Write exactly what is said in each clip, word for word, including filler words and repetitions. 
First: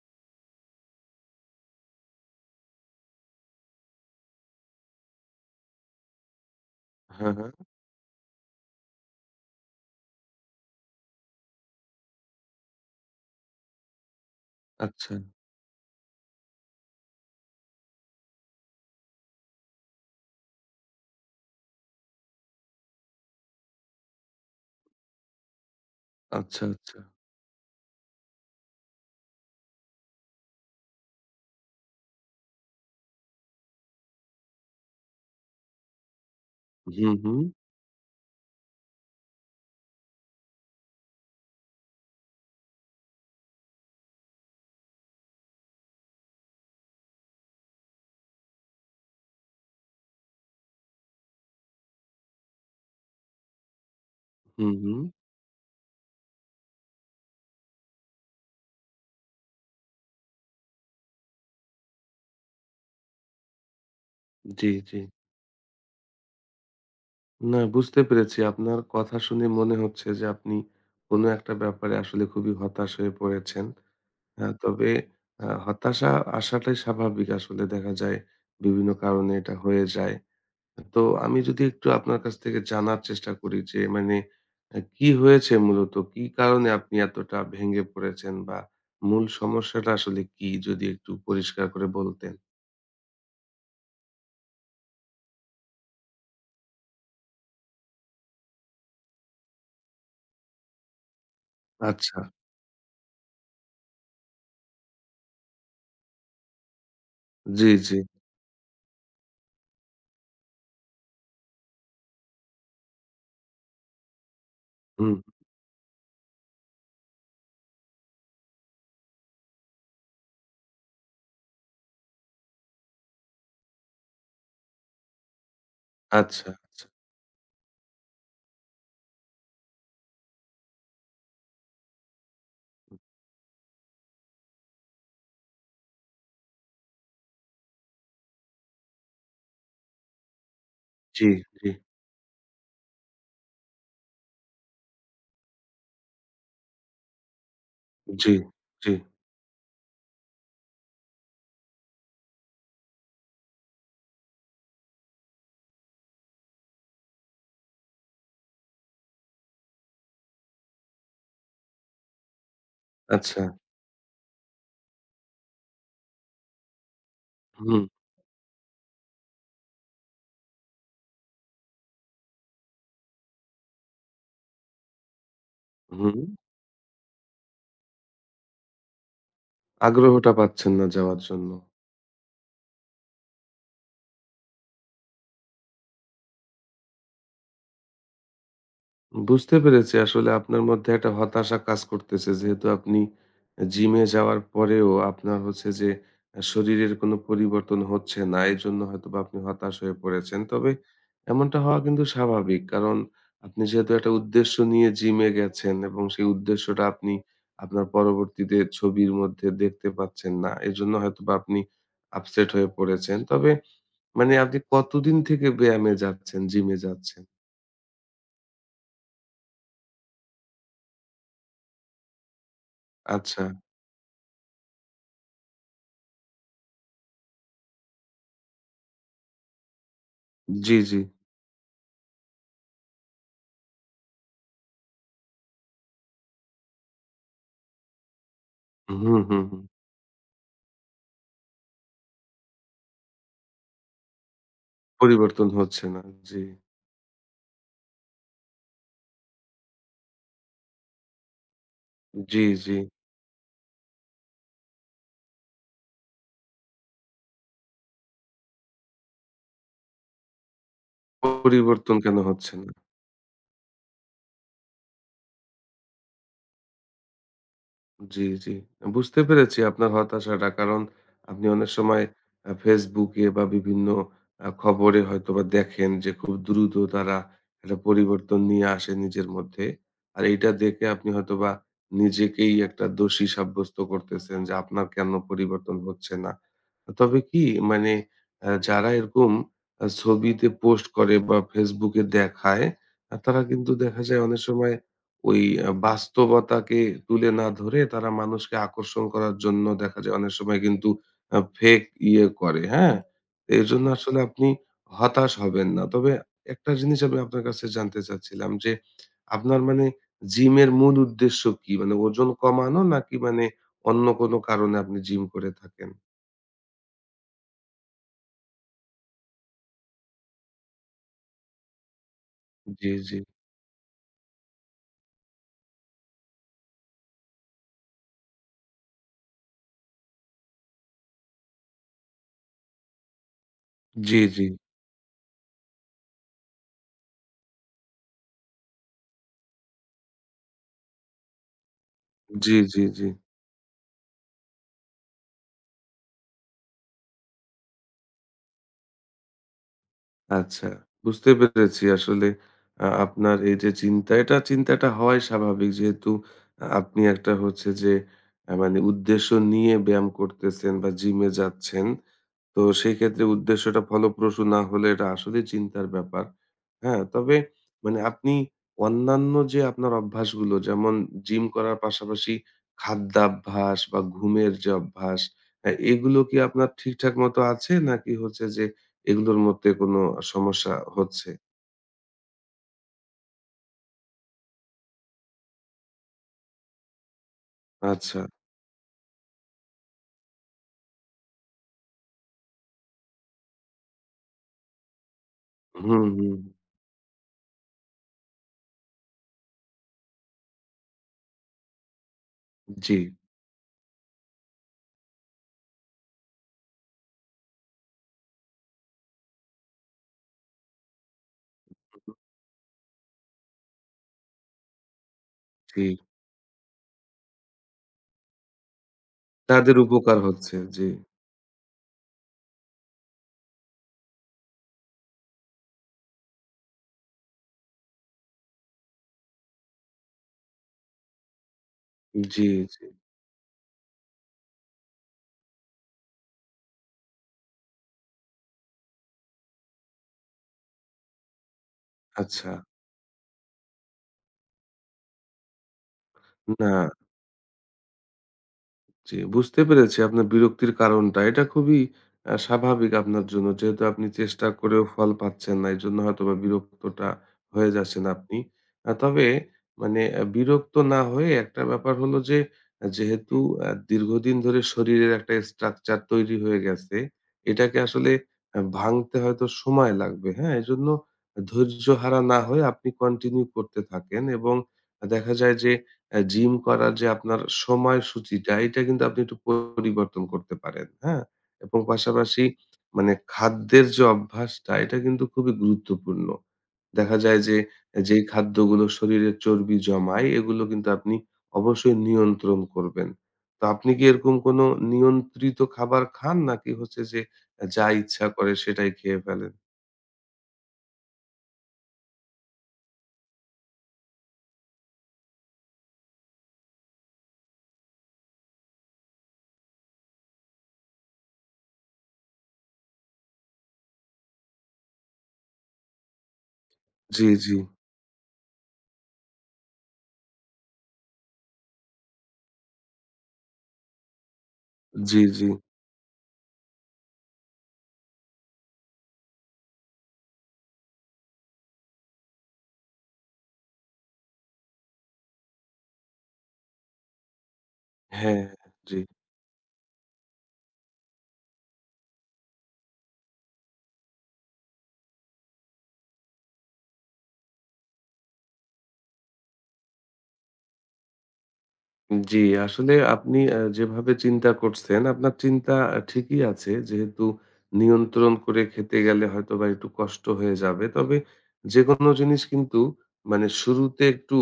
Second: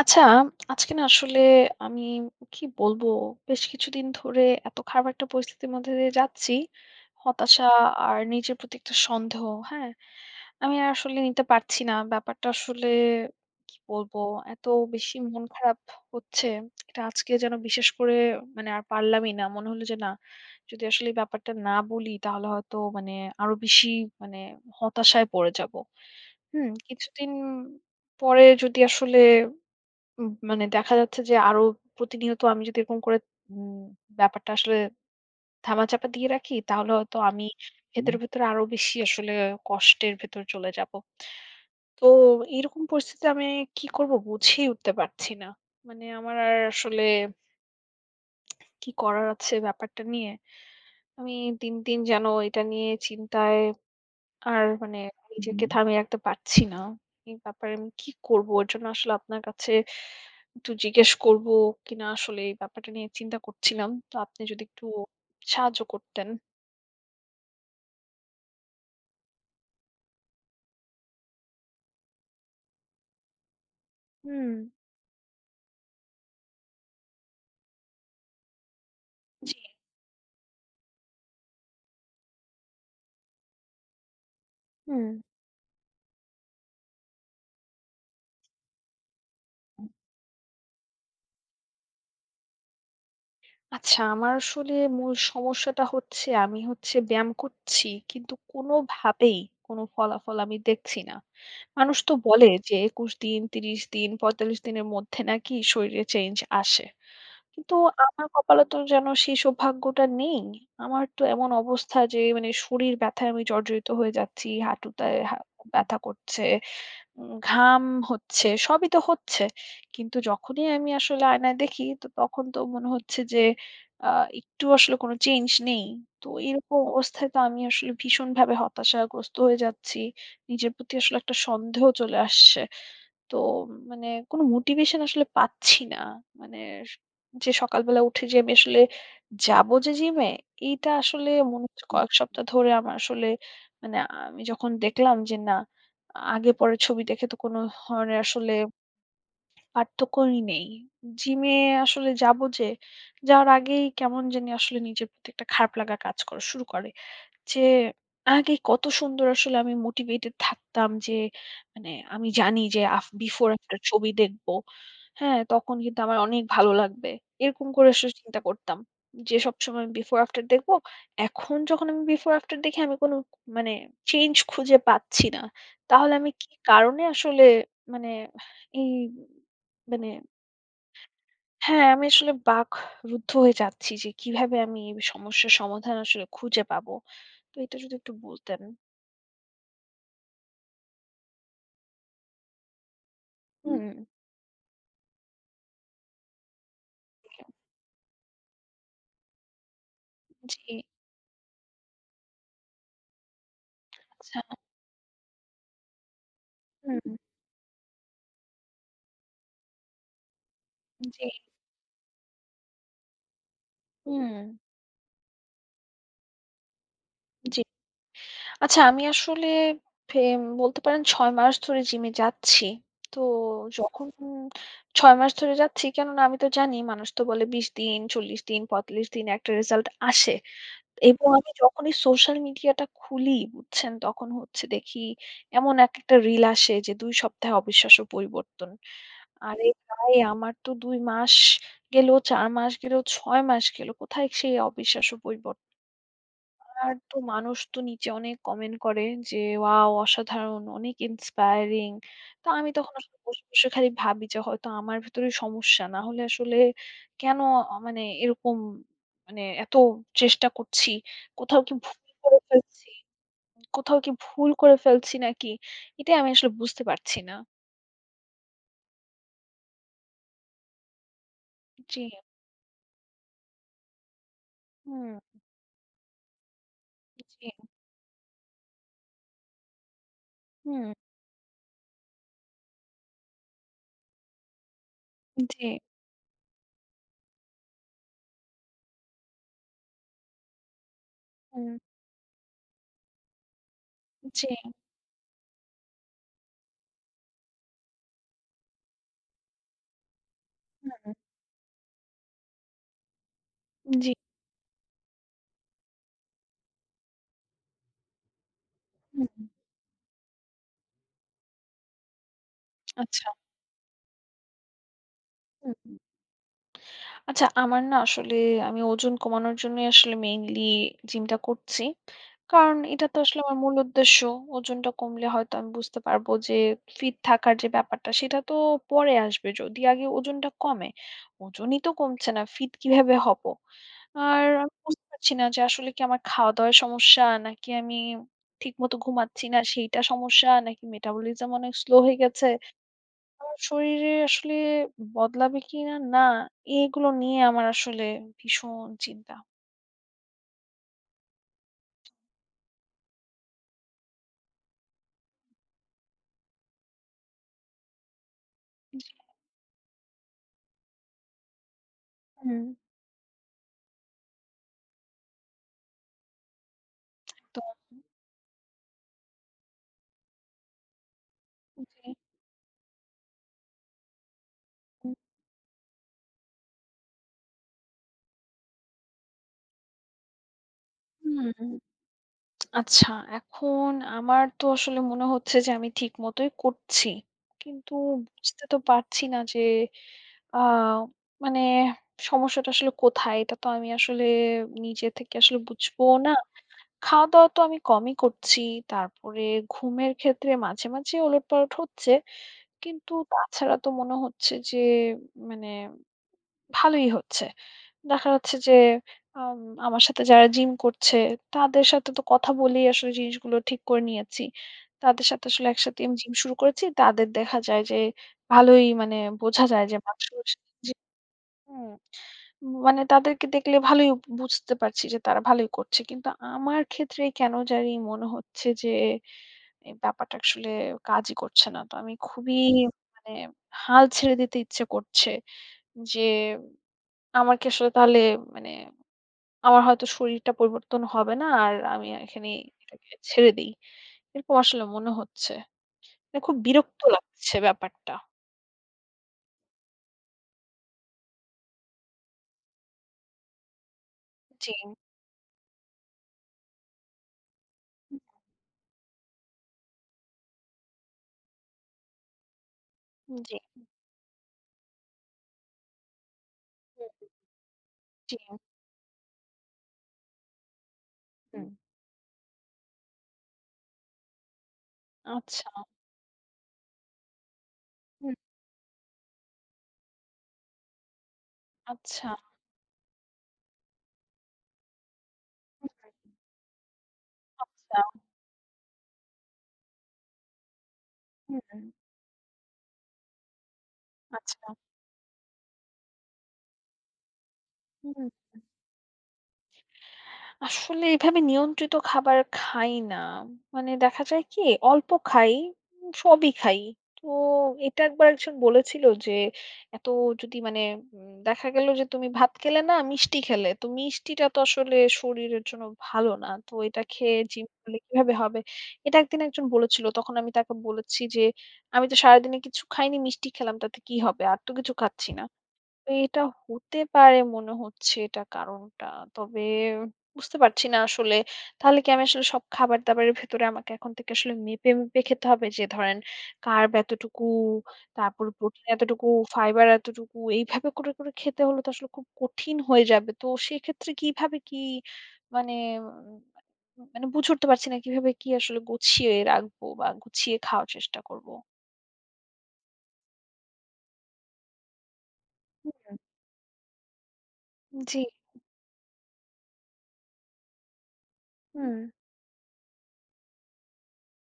আচ্ছা, আজকে না আসলে আমি কি বলবো? বেশ কিছুদিন ধরে এত খারাপ একটা পরিস্থিতির মধ্যে দিয়ে যাচ্ছি। হ্যাঁ, হ্যাঁ। হতাশা আর নিজের প্রতি একটা সন্দেহ, হ্যাঁ? আমি আর আসলে নিতে পারছি না। ব্যাপারটা আসলে কি বলবো? এত আচ্ছা, বেশি মন খারাপ হচ্ছে। এটা আজকে যেন বিশেষ করে মানে আর পারলামই না। মনে হলো যে না, যদি আসলে এই ব্যাপারটা না বলি তাহলে হয়তো মানে আরো বেশি মানে হতাশায় পড়ে যাবো। আচ্ছা, হুম? আচ্ছা। কিছুদিন পরে যদি আসলে উম মানে দেখা যাচ্ছে যে আরো প্রতিনিয়ত আমি যদি এরকম করে উম ব্যাপারটা আসলে ধামাচাপা দিয়ে রাখি, তাহলে হুম, হয়তো হুম, আমি হুম। ভেতরে, ভেতরে আরো বেশি আসলে কষ্টের ভেতর চলে যাব। তো এরকম পরিস্থিতিতে আমি কি করব বুঝেই উঠতে পারছি না। মানে আমার আর আসলে কি করার আছে ব্যাপারটা নিয়ে। আমি দিন, দিন যেন এটা নিয়ে চিন্তায় আর হুম, হুম। মানে নিজেকে হুম। থামিয়ে রাখতে পারছি না। এই ব্যাপারে আমি কি করব? এর জন্য আসলে আপনার কাছে একটু জিজ্ঞেস করবো কিনা আসলে এই ব্যাপারটা নিয়ে চিন্তা করছিলাম। তো আপনি যদি জি, একটু জি। সাহায্য করতেন। না বুঝতে পেরেছি। আপনার কথা শুনে মনে হচ্ছে যে আপনি কোনো একটা ব্যাপারে আসলে খুবই হতাশ হয়ে পড়েছেন। হুম, হ্যাঁ, তবে আ হতাশা আসাটাই স্বাভাবিক আসলে দেখা যায় বিভিন্ন কারণে এটা জি। হয়ে যায়। তো আমি যদি একটু আপনার কাছ থেকে জানার চেষ্টা করি যে মানে আ কি হুম। হয়েছে মূলত? কি কারণে আপনি এতটা ভেঙে পড়েছেন বা মূল সমস্যাটা আসলে কি? যদি একটু পরিষ্কার করে বলতেন। আচ্ছা, আমার আসলে মূল সমস্যাটা হচ্ছে আমি হচ্ছে ব্যায়াম করছি কিন্তু কোনোভাবেই কোনো ফলাফল আমি দেখছি না। মানুষ তো আচ্ছা। বলে যে একুশ দিন, ত্রিশ দিন, পঁয়তাল্লিশ দিনের মধ্যে নাকি শরীরে চেঞ্জ আসে। জি, কিন্তু জি। আমার কপালে তো যেন সেই সৌভাগ্যটা নেই। আমার তো এমন অবস্থা যে মানে শরীর ব্যথায় আমি জর্জরিত হয়ে যাচ্ছি, হাঁটুতে হুম। হা ব্যথা করছে। উম ঘাম হচ্ছে, সবই তো হচ্ছে। কিন্তু যখনই আমি আসলে আয়নায় দেখি তো তখন তো মনে হচ্ছে যে আ একটু আসলে কোনো চেঞ্জ নেই। তো আচ্ছা, এরকম আচ্ছা। অবস্থায় তো আমি আসলে ভীষণভাবে হতাশাগ্রস্ত হয়ে যাচ্ছি। নিজের প্রতি আসলে একটা সন্দেহ চলে আসছে। তো মানে কোনো মোটিভেশন আসলে পাচ্ছি না। মানে স যে সকালবেলা উঠে যে আমি আসলে যাবো যে জিমে এইটা জি, আসলে মনে জি, হচ্ছে হুম। কয়েক সপ্তাহ ধরে আমার আসলে মানে আমি যখন দেখলাম যে না আগে পরের ছবি দেখে তো কোনো ধরনের জি, আসলে জি। পার্থক্যই নেই। জিমে আসলে যাবো যে, যাওয়ার আগেই কেমন জানি আসলে নিজের প্রতি একটা খারাপ লাগা কাজ করা শুরু করে। যে আগে কত সুন্দর আসলে আমি মোটিভেটেড থাকতাম যে মানে আমি জানি যে আফ আচ্ছা। বিফোর আফটার ছবি দেখবো। হ্যাঁ? তখন কিন্তু আমার অনেক ভালো লাগবে। এরকম হুম, করে আসলে চিন্তা করতাম। যে সবসময় বিফোর আফটার দেখবো। এখন যখন আমি বিফোর আফটার দেখি আমি কোনো মানে চেঞ্জ খুঁজে পাচ্ছি না। তাহলে হুম। আমি কি কারণে আসলে মানে এই মানে আগ্রহটা পাচ্ছেন না যাওয়ার জন্য। হ্যাঁ, আমি আসলে বাকরুদ্ধ হয়ে যাচ্ছি যে কিভাবে আমি এই সমস্যার সমাধান আসলে খুঁজে পাবো। তো এটা যদি একটু বলতেন। বুঝতে পেরেছি আসলে আপনার মধ্যে একটা হতাশা কাজ করতেছে যেহেতু আপনি হুম। হুম। জিমে যাওয়ার পরেও আপনার হচ্ছে যে আহ, শরীরের কোনো পরিবর্তন হচ্ছে না এই জন্য হয়তো বা আপনি হতাশ হয়ে পড়েছেন তবে ঠিক। জি, এমনটা হওয়া কিন্তু স্বাভাবিক কারণ আপনি যেহেতু একটা আচ্ছা। উদ্দেশ্য নিয়ে জিমে গেছেন এবং সেই উদ্দেশ্যটা আপনি হুম, আপনার পরবর্তীতে ছবির মধ্যে দেখতে পাচ্ছেন না এই জন্য হয়তো জি, বা আপনি আপসেট হয়ে পড়েছেন তবে মানে হুম, আপনি কতদিন থেকে ব্যায়ামে যাচ্ছেন জিমে যাচ্ছেন জি। আচ্ছা, আমি আসলে ফেম বলতে পারেন ছয় মাস ধরে জিমে যাচ্ছি। তো আচ্ছা যখন ছয় মাস ধরে যাচ্ছি, কেননা আমি তো জানি মানুষ তো বলে বিশ দিন, চল্লিশ দিন, পঁয়তাল্লিশ দিন একটা রেজাল্ট আসে। জি জি এবং আমি যখনই সোশ্যাল মিডিয়াটা খুলি, বুঝছেন? তখন হচ্ছে দেখি এমন একেকটা রিল আসে যে দুই সপ্তাহে অবিশ্বাস্য পরিবর্তন। হুম, হুম, হুম। আরে ভাই! আমার তো দুই মাস গেল, চার মাস গেল, ছয় মাস গেল। কোথায় সেই অবিশ্বাস্য পরিবর্তন পরিবর্তন? হচ্ছে না। জি, আর তো মানুষ তো নিচে অনেক কমেন্ট করে যে ওয়াও! অসাধারণ, অনেক ইন্সপায়ারিং। জি, তো আমি জি। তখন আসলে বসে, বসে খালি ভাবি যে হয়তো আমার ভেতরে সমস্যা। না হলে আসলে কেন আ মানে এরকম মানে এত চেষ্টা করছি? কোথাও কি পরিবর্তন ভুল কেন করে হচ্ছে না? ফেলছি? কোথাও কি ভুল করে ফেলছি নাকি? এটাই আমি আসলে বুঝতে পারছি না। জি, জি। বুঝতে পেরেছি আপনার হতাশাটা। কারণ আপনি অনেক জি, সময় আ Facebook এ বা বিভিন্ন আ খবরে হুম, হয়তোবা দেখেন যে খুব দ্রুত তারা জি, একটা পরিবর্তন নিয়ে আসে নিজের মধ্যে। আর এইটা দেখে হুম, আপনি হয়তোবা নিজেকেই একটা দোষী সাব্যস্ত করতেছেন যে আপনার কেন জি, পরিবর্তন হচ্ছে না। তবে কি মানে আ যারা এরকম আ ছবিতে পোস্ট করে বা হুম, Facebook এ দেখায় আ তারা কিন্তু দেখা যায় অনেক জি, সময় ওই আ বাস্তবতাকে তুলে না ধরে তারা মানুষকে আকর্ষণ করার জন্য দেখা যায় অনেক সময় কিন্তু হুম, আ ফেক ইয়ে করে, হ্যাঁ? এজন্য জি, আসলে আপনি হতাশ হবেন না। তবে একটা জিনিস আমি আপনার কাছে জানতে চাচ্ছিলাম যে, হুম, আপনার মানে জিমের মূল উদ্দেশ্য কি? মানে ওজন কমানো নাকি আচ্ছা, মানে অন্য কোনো কারণে আপনি জিম করে থাকেন? হুম। আচ্ছা, আমার না আসলে আমি ওজন কমানোর জন্যই আসলে মেইনলি জিমটা করছি। কারণ জি, এটা জি। তো আসলে আমার মূল উদ্দেশ্য। ওজনটা কমলে হয়তো আমি বুঝতে পারবো যে ফিট থাকার যে ব্যাপারটা সেটা তো পরে আসবে যদি আগে ওজনটা কমে। ওজনই তো কমছে না, ফিট কিভাবে হবো? জি, জি। আর আমি বুঝতে পারছি না যে আসলে কি আমার খাওয়া-দাওয়ার সমস্যা নাকি আমি ঠিকমতো ঘুমাচ্ছি না সেইটা সমস্যা নাকি মেটাবলিজম অনেক স্লো হয়ে গেছে। জি, জি, জি। আমার শরীরে আসলে বদলাবে কিনা না, না, এগুলো নিয়ে আমার আসলে ভীষণ চিন্তা। আচ্ছা, বুঝতে পেরেছি। আসলে আ আপনার এই যে চিন্তা, এটা চিন্তাটা হওয়াই স্বাভাবিক। যেহেতু আ আপনি একটা হচ্ছে যে আ মানে উদ্দেশ্য নিয়ে ব্যায়াম করতেছেন বা জিমে যাচ্ছেন। তো হুম। সেক্ষেত্রে উদ্দেশ্যটা ফলপ্রসূ না হলে এটা আসলে চিন্তার ব্যাপার। হ্যাঁ? তবে তো মানে আপনি অন্যান্য যে আপনার অভ্যাসগুলো যেমন জিম করার যে পাশাপাশি খাদ্যাভ্যাস বা ঘুমের যে হুম। অভ্যাস, আ এগুলো কি আপনার ঠিকঠাক মতো আছে? নাকি হচ্ছে যে এগুলোর মধ্যে কোনো সমস্যা হচ্ছে? হুম, আচ্ছা এখন আমার তো আসলে মনে হচ্ছে যে আমি ঠিক মতোই করছি। কিন্তু আচ্ছা। বুঝতে তো পারছি না যে আ মানে সমস্যাটা আসলে কোথায়? এটা তো আমি আসলে নিজে থেকে আসলে হুম, বুঝবোও না। হুম। খাওয়া-দাওয়া তো আমি কমই করছি। তারপরে ঘুমের ক্ষেত্রে মাঝে, মাঝে ওলটপালট হচ্ছে। জি, কিন্তু তাছাড়া তো মনে হচ্ছে যে মানে ভালোই হচ্ছে। দেখা যাচ্ছে যে আম আমার সাথে যারা জিম করছে তাদের সাথে তো কথা বলেই আসলে জিনিসগুলো ঠিক করে নিয়েছি। তাদের সাথে আসলে জি। একসাথে আমি জিম শুরু করেছি। তাদের দেখা যায় যে ভালোই মানে বোঝা তাদের যায় যে উপকার হচ্ছে। মাংসপেশি জি, জি হুম। মানে তাদেরকে দেখলে ভালোই বুঝতে পারছি যে তারা ভালোই করছে। কিন্তু আমার ক্ষেত্রেই কেন জানি মনে হচ্ছে যে এই ব্যাপারটা আসলে কাজই করছে না। তো আমি জি, খুবই জি। মানে হাল ছেড়ে দিতে ইচ্ছে করছে যে, আমার কি আসলে তাহলে মানে আমার হয়তো শরীরটা পরিবর্তন হবে না আর আমি আচ্ছা। এখানেই এটাকে ছেড়ে দেই। এরকম আসলে মনে হচ্ছে। মানে খুব না। বিরক্ত লাগছে ব্যাপারটা। জি, বুঝতে পেরেছি আপনার বিরক্তির কারণটা। এটা খুবই আ স্বাভাবিক আপনার জন্য। যেহেতু আপনি চেষ্টা জি, করেও ফল পাচ্ছেন না, এজন্য হয়তোবা বিরক্তটা হয়ে যাচ্ছেন হুম, আপনি। আ তবে মানে আ বিরক্ত না হয়ে একটা ব্যাপার হলো যে, আ যেহেতু জি, আ দীর্ঘদিন ধরে শরীরের একটা স্ট্রাকচার তৈরি হয়ে গেছে, হুম, এটাকে আসলে জি, আ ভাঙতে হয়তো সময় লাগবে, হ্যাঁ? এজন্য হুম, ধৈর্য হারা না হয়ে আপনি কন্টিনিউ করতে থাকেন এবং আ দেখা যায় আচ্ছা, যে অ্যা জিম করার যে আপনার হুম, সময়সূচিটা এটা কিন্তু আপনি একটু পরিবর্তন করতে পারেন, হ্যাঁ? এবং আচ্ছা, পাশাপাশি মানে খাদ্যের যে অভ্যাসটা এটা কিন্তু খুবই হুম, গুরুত্বপূর্ণ। দেখা যায় যে আচ্ছা, যেই খাদ্যগুলো শরীরে চর্বি জমায় এগুলো কিন্তু আপনি হুম, অবশ্যই নিয়ন্ত্রণ করবেন। তো আপনি কি এরকম আচ্ছা, কোনো নিয়ন্ত্রিত খাবার খান নাকি হচ্ছে যে যা ইচ্ছা হুম। করে সেটাই খেয়ে ফেলেন? আসলে এভাবে নিয়ন্ত্রিত খাবার খাই না। মানে দেখা যায় কি অল্প খাই, উম সবই খাই। তো এটা একবার একজন বলেছিল যে, "এত যদি মানে উম দেখা গেল যে তুমি ভাত খেলে না, মিষ্টি খেলে। তো মিষ্টিটা তো আসলে শরীরের জন্য ভালো না। তো এটা জি, খেয়ে জি। জিম করলে কিভাবে হবে?" এটা একদিন একজন বলেছিল। তখন আমি তাকে বলেছি যে, "আমি তো সারাদিনে কিছু খাইনি, মিষ্টি খেলাম তাতে কি হবে? আর তো কিছু জি, খাচ্ছি না।" জি। এটা হতে পারে মনে হচ্ছে এটা কারণটা। তবে বুঝতে পারছি না আসলে। তাহলে কি আমি আসলে সব খাবার-দাবারের ভেতরে আমাকে এখন থেকে আসলে মেপে, মেপে খেতে হবে? যে ধরেন কার্ব এতটুকু, হ্যাঁ, তারপর হ্যাঁ। প্রোটিন জি। এতটুকু, ফাইবার এতটুকু, এইভাবে করে, করে খেতে হলে তো আসলে খুব কঠিন হয়ে যাবে। তো সেক্ষেত্রে কিভাবে কি মানে উম মানে বুঝে উঠতে পারছি না কিভাবে কি আসলে গুছিয়ে রাখবো বা গুছিয়ে খাওয়ার চেষ্টা করব? জি, আসলে আপনি আ যেভাবে চিন্তা করছেন, আপনার চিন্তা আ হুম, ঠিকই আছে। যেহেতু জি, জি, নিয়ন্ত্রণ করে খেতে গেলে হয়তোবা একটু কষ্ট হয়ে যাবে। তবে হুম, যেকোনো জিনিস কিন্তু মানে শুরুতে একটু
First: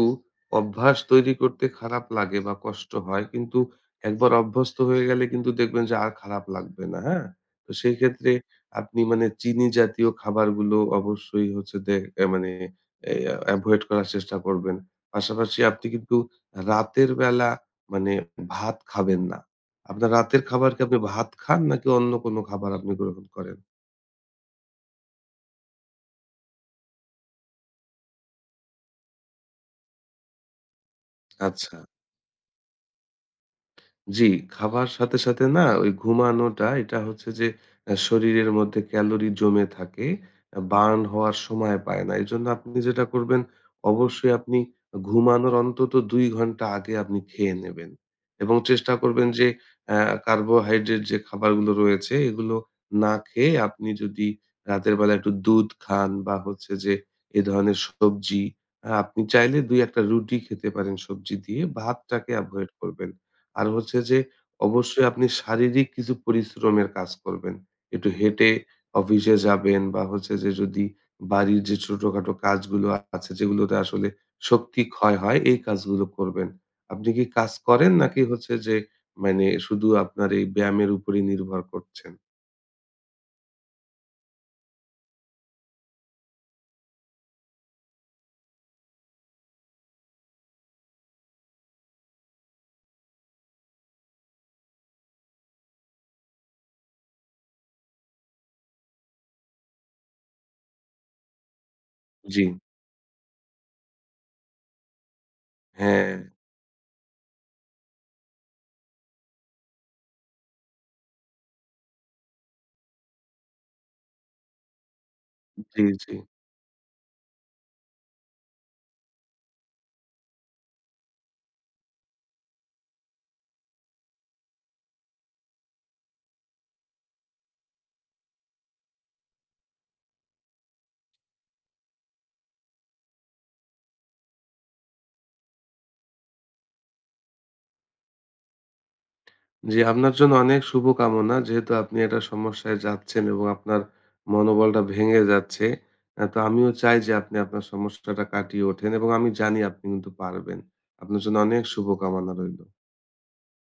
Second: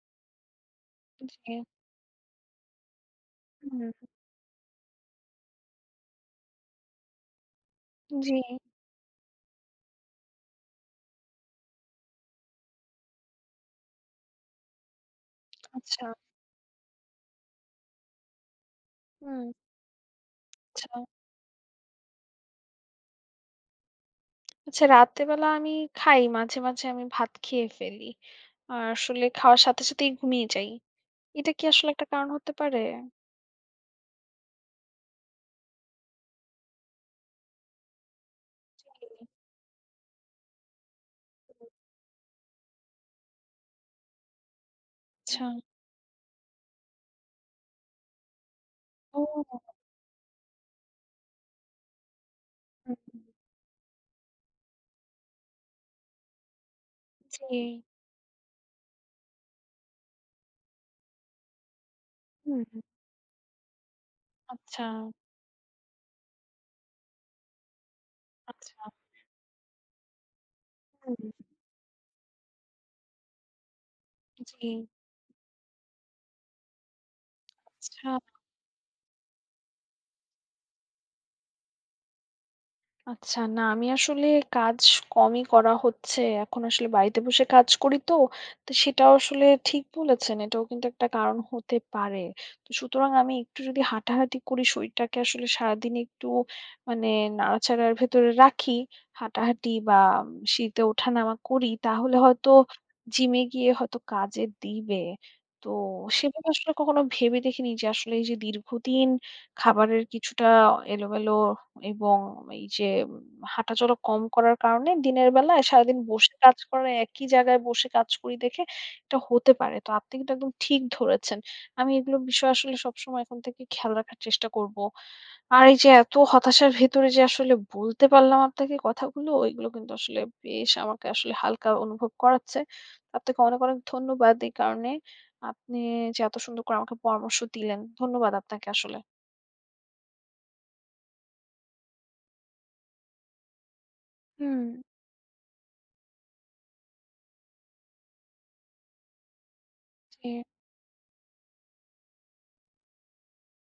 অভ্যাস তৈরি জি, করতে খারাপ লাগে বা কষ্ট হয়। কিন্তু হুম। একবার অভ্যস্ত হয়ে গেলে কিন্তু দেখবেন যে আর খারাপ লাগবে না, হ্যাঁ? তো সেই ক্ষেত্রে জি, আপনি মানে চিনি জাতীয় খাবারগুলো অবশ্যই হচ্ছে দে এ মানে এ এভয়েড করার চেষ্টা করবেন। পাশাপাশি আপনি আচ্ছা। কিন্তু রাতের বেলা মানে ভাত খাবেন না। হুম, আপনার রাতের খাবার কি আচ্ছা। আপনি ভাত খান নাকি অন্য কোনো খাবার আপনি গ্রহণ করেন? আচ্ছা রাতে বেলা আমি খাই। মাঝে, মাঝে আমি ভাত খেয়ে ফেলি। আর আসলে খাওয়ার সাথে সাথেই ঘুমিয়ে যাই। এটা কি আচ্ছা। আসলে একটা কারণ হতে পারে? জি, খাবার সাথে, সাথে না ওই ঘুমানোটা এটা হচ্ছে যে আ শরীরের মধ্যে জি। ক্যালোরি জমে থাকে। আ বার্ন হওয়ার সময় পায় না। এজন্য আপনি যেটা করবেন অবশ্যই আপনি আচ্ছা। ঘুমানোর অন্তত দুই ঘন্টা আগে আপনি খেয়ে নেবেন। এবং চেষ্টা করবেন যে ও! আ কার্বোহাইড্রেট যে খাবারগুলো রয়েছে এগুলো হুম, না খেয়ে আপনি যদি রাতের বেলা একটু দুধ খান বা হচ্ছে যে এ জি। ধরনের সবজি আ আপনি চাইলে দুই এক টা রুটি খেতে পারেন সবজি দিয়ে। ভাতটাকে হুম এভয়েড করবেন। আর হচ্ছে যে আচ্ছা, অবশ্যই আপনি শারীরিক কিছু পরিশ্রমের কাজ করবেন। একটু হেঁটে আচ্ছা। অফিসে যাবেন বা হচ্ছে যে যদি হুম বাড়ির যে ছোটখাটো কাজগুলো আছে যেগুলোতে আসলে জি, শক্তি ক্ষয় হয় এই কাজগুলো করবেন। আপনি কি কাজ করেন আচ্ছা। নাকি হচ্ছে যে মানে শুধু আপনার এই ব্যায়ামের উপরেই নির্ভর করছেন? আচ্ছা, না আমি আসলে কাজ কমই করা হচ্ছে। এখন আসলে বাড়িতে বসে কাজ করি তো। তো সেটাও আসলে ঠিক বলেছেন। এটাও কিন্তু একটা কারণ হতে পারে। তো সুতরাং আমি একটু যদি হাঁটাহাঁটি করি, শরীরটাকে আসলে সারাদিন একটু মানে নাড়াচাড়ার ভেতরে রাখি, হাঁটাহাঁটি বা সিঁড়িতে ওঠানামা করি, তাহলে জি। হয়তো জিমে গিয়ে হয়তো কাজে দিবে। তো হ্যাঁ। সেভাবে আসলে কখনো ভেবে দেখিনি যে আসলে এই যে দীর্ঘদিন খাবারের কিছুটা এলোমেলো এবং এই যে হাঁটাচলা কম করার কারণে দিনের বেলায় জি, সারাদিন জি। বসে কাজ করা একই জায়গায় বসে কাজ করি দেখে এটা হতে পারে। তো আপনি কিন্তু একদম ঠিক ধরেছেন। আমি এগুলো বিষয় আসলে সবসময় এখন থেকে খেয়াল রাখার চেষ্টা করব। আর এই যে এত হতাশার ভেতরে যে আসলে বলতে পারলাম আপনাকে কথাগুলো, এগুলো কিন্তু আসলে বেশ আমাকে আসলে হালকা অনুভব করাচ্ছে। আপনাকে অনেক, অনেক ধন্যবাদ এই কারণে। আপনি যে এত সুন্দর করে আমাকে পরামর্শ দিলেন। ধন্যবাদ আপনাকে আসলে। জি, আপনার জন্য অনেক শুভকামনা। যেহেতু আপনি একটা সমস্যায় যাচ্ছেন এবং আপনার হুম, মনোবলটা ভেঙে যাচ্ছে। অ্যা তো আমিও চাই যে আপনি আপনার সমস্যাটা কাটিয়ে ওঠেন এবং আমি জানি আপনি কিন্তু পারবেন। জি। আপনার জন্য অনেক শুভকামনা রইলো।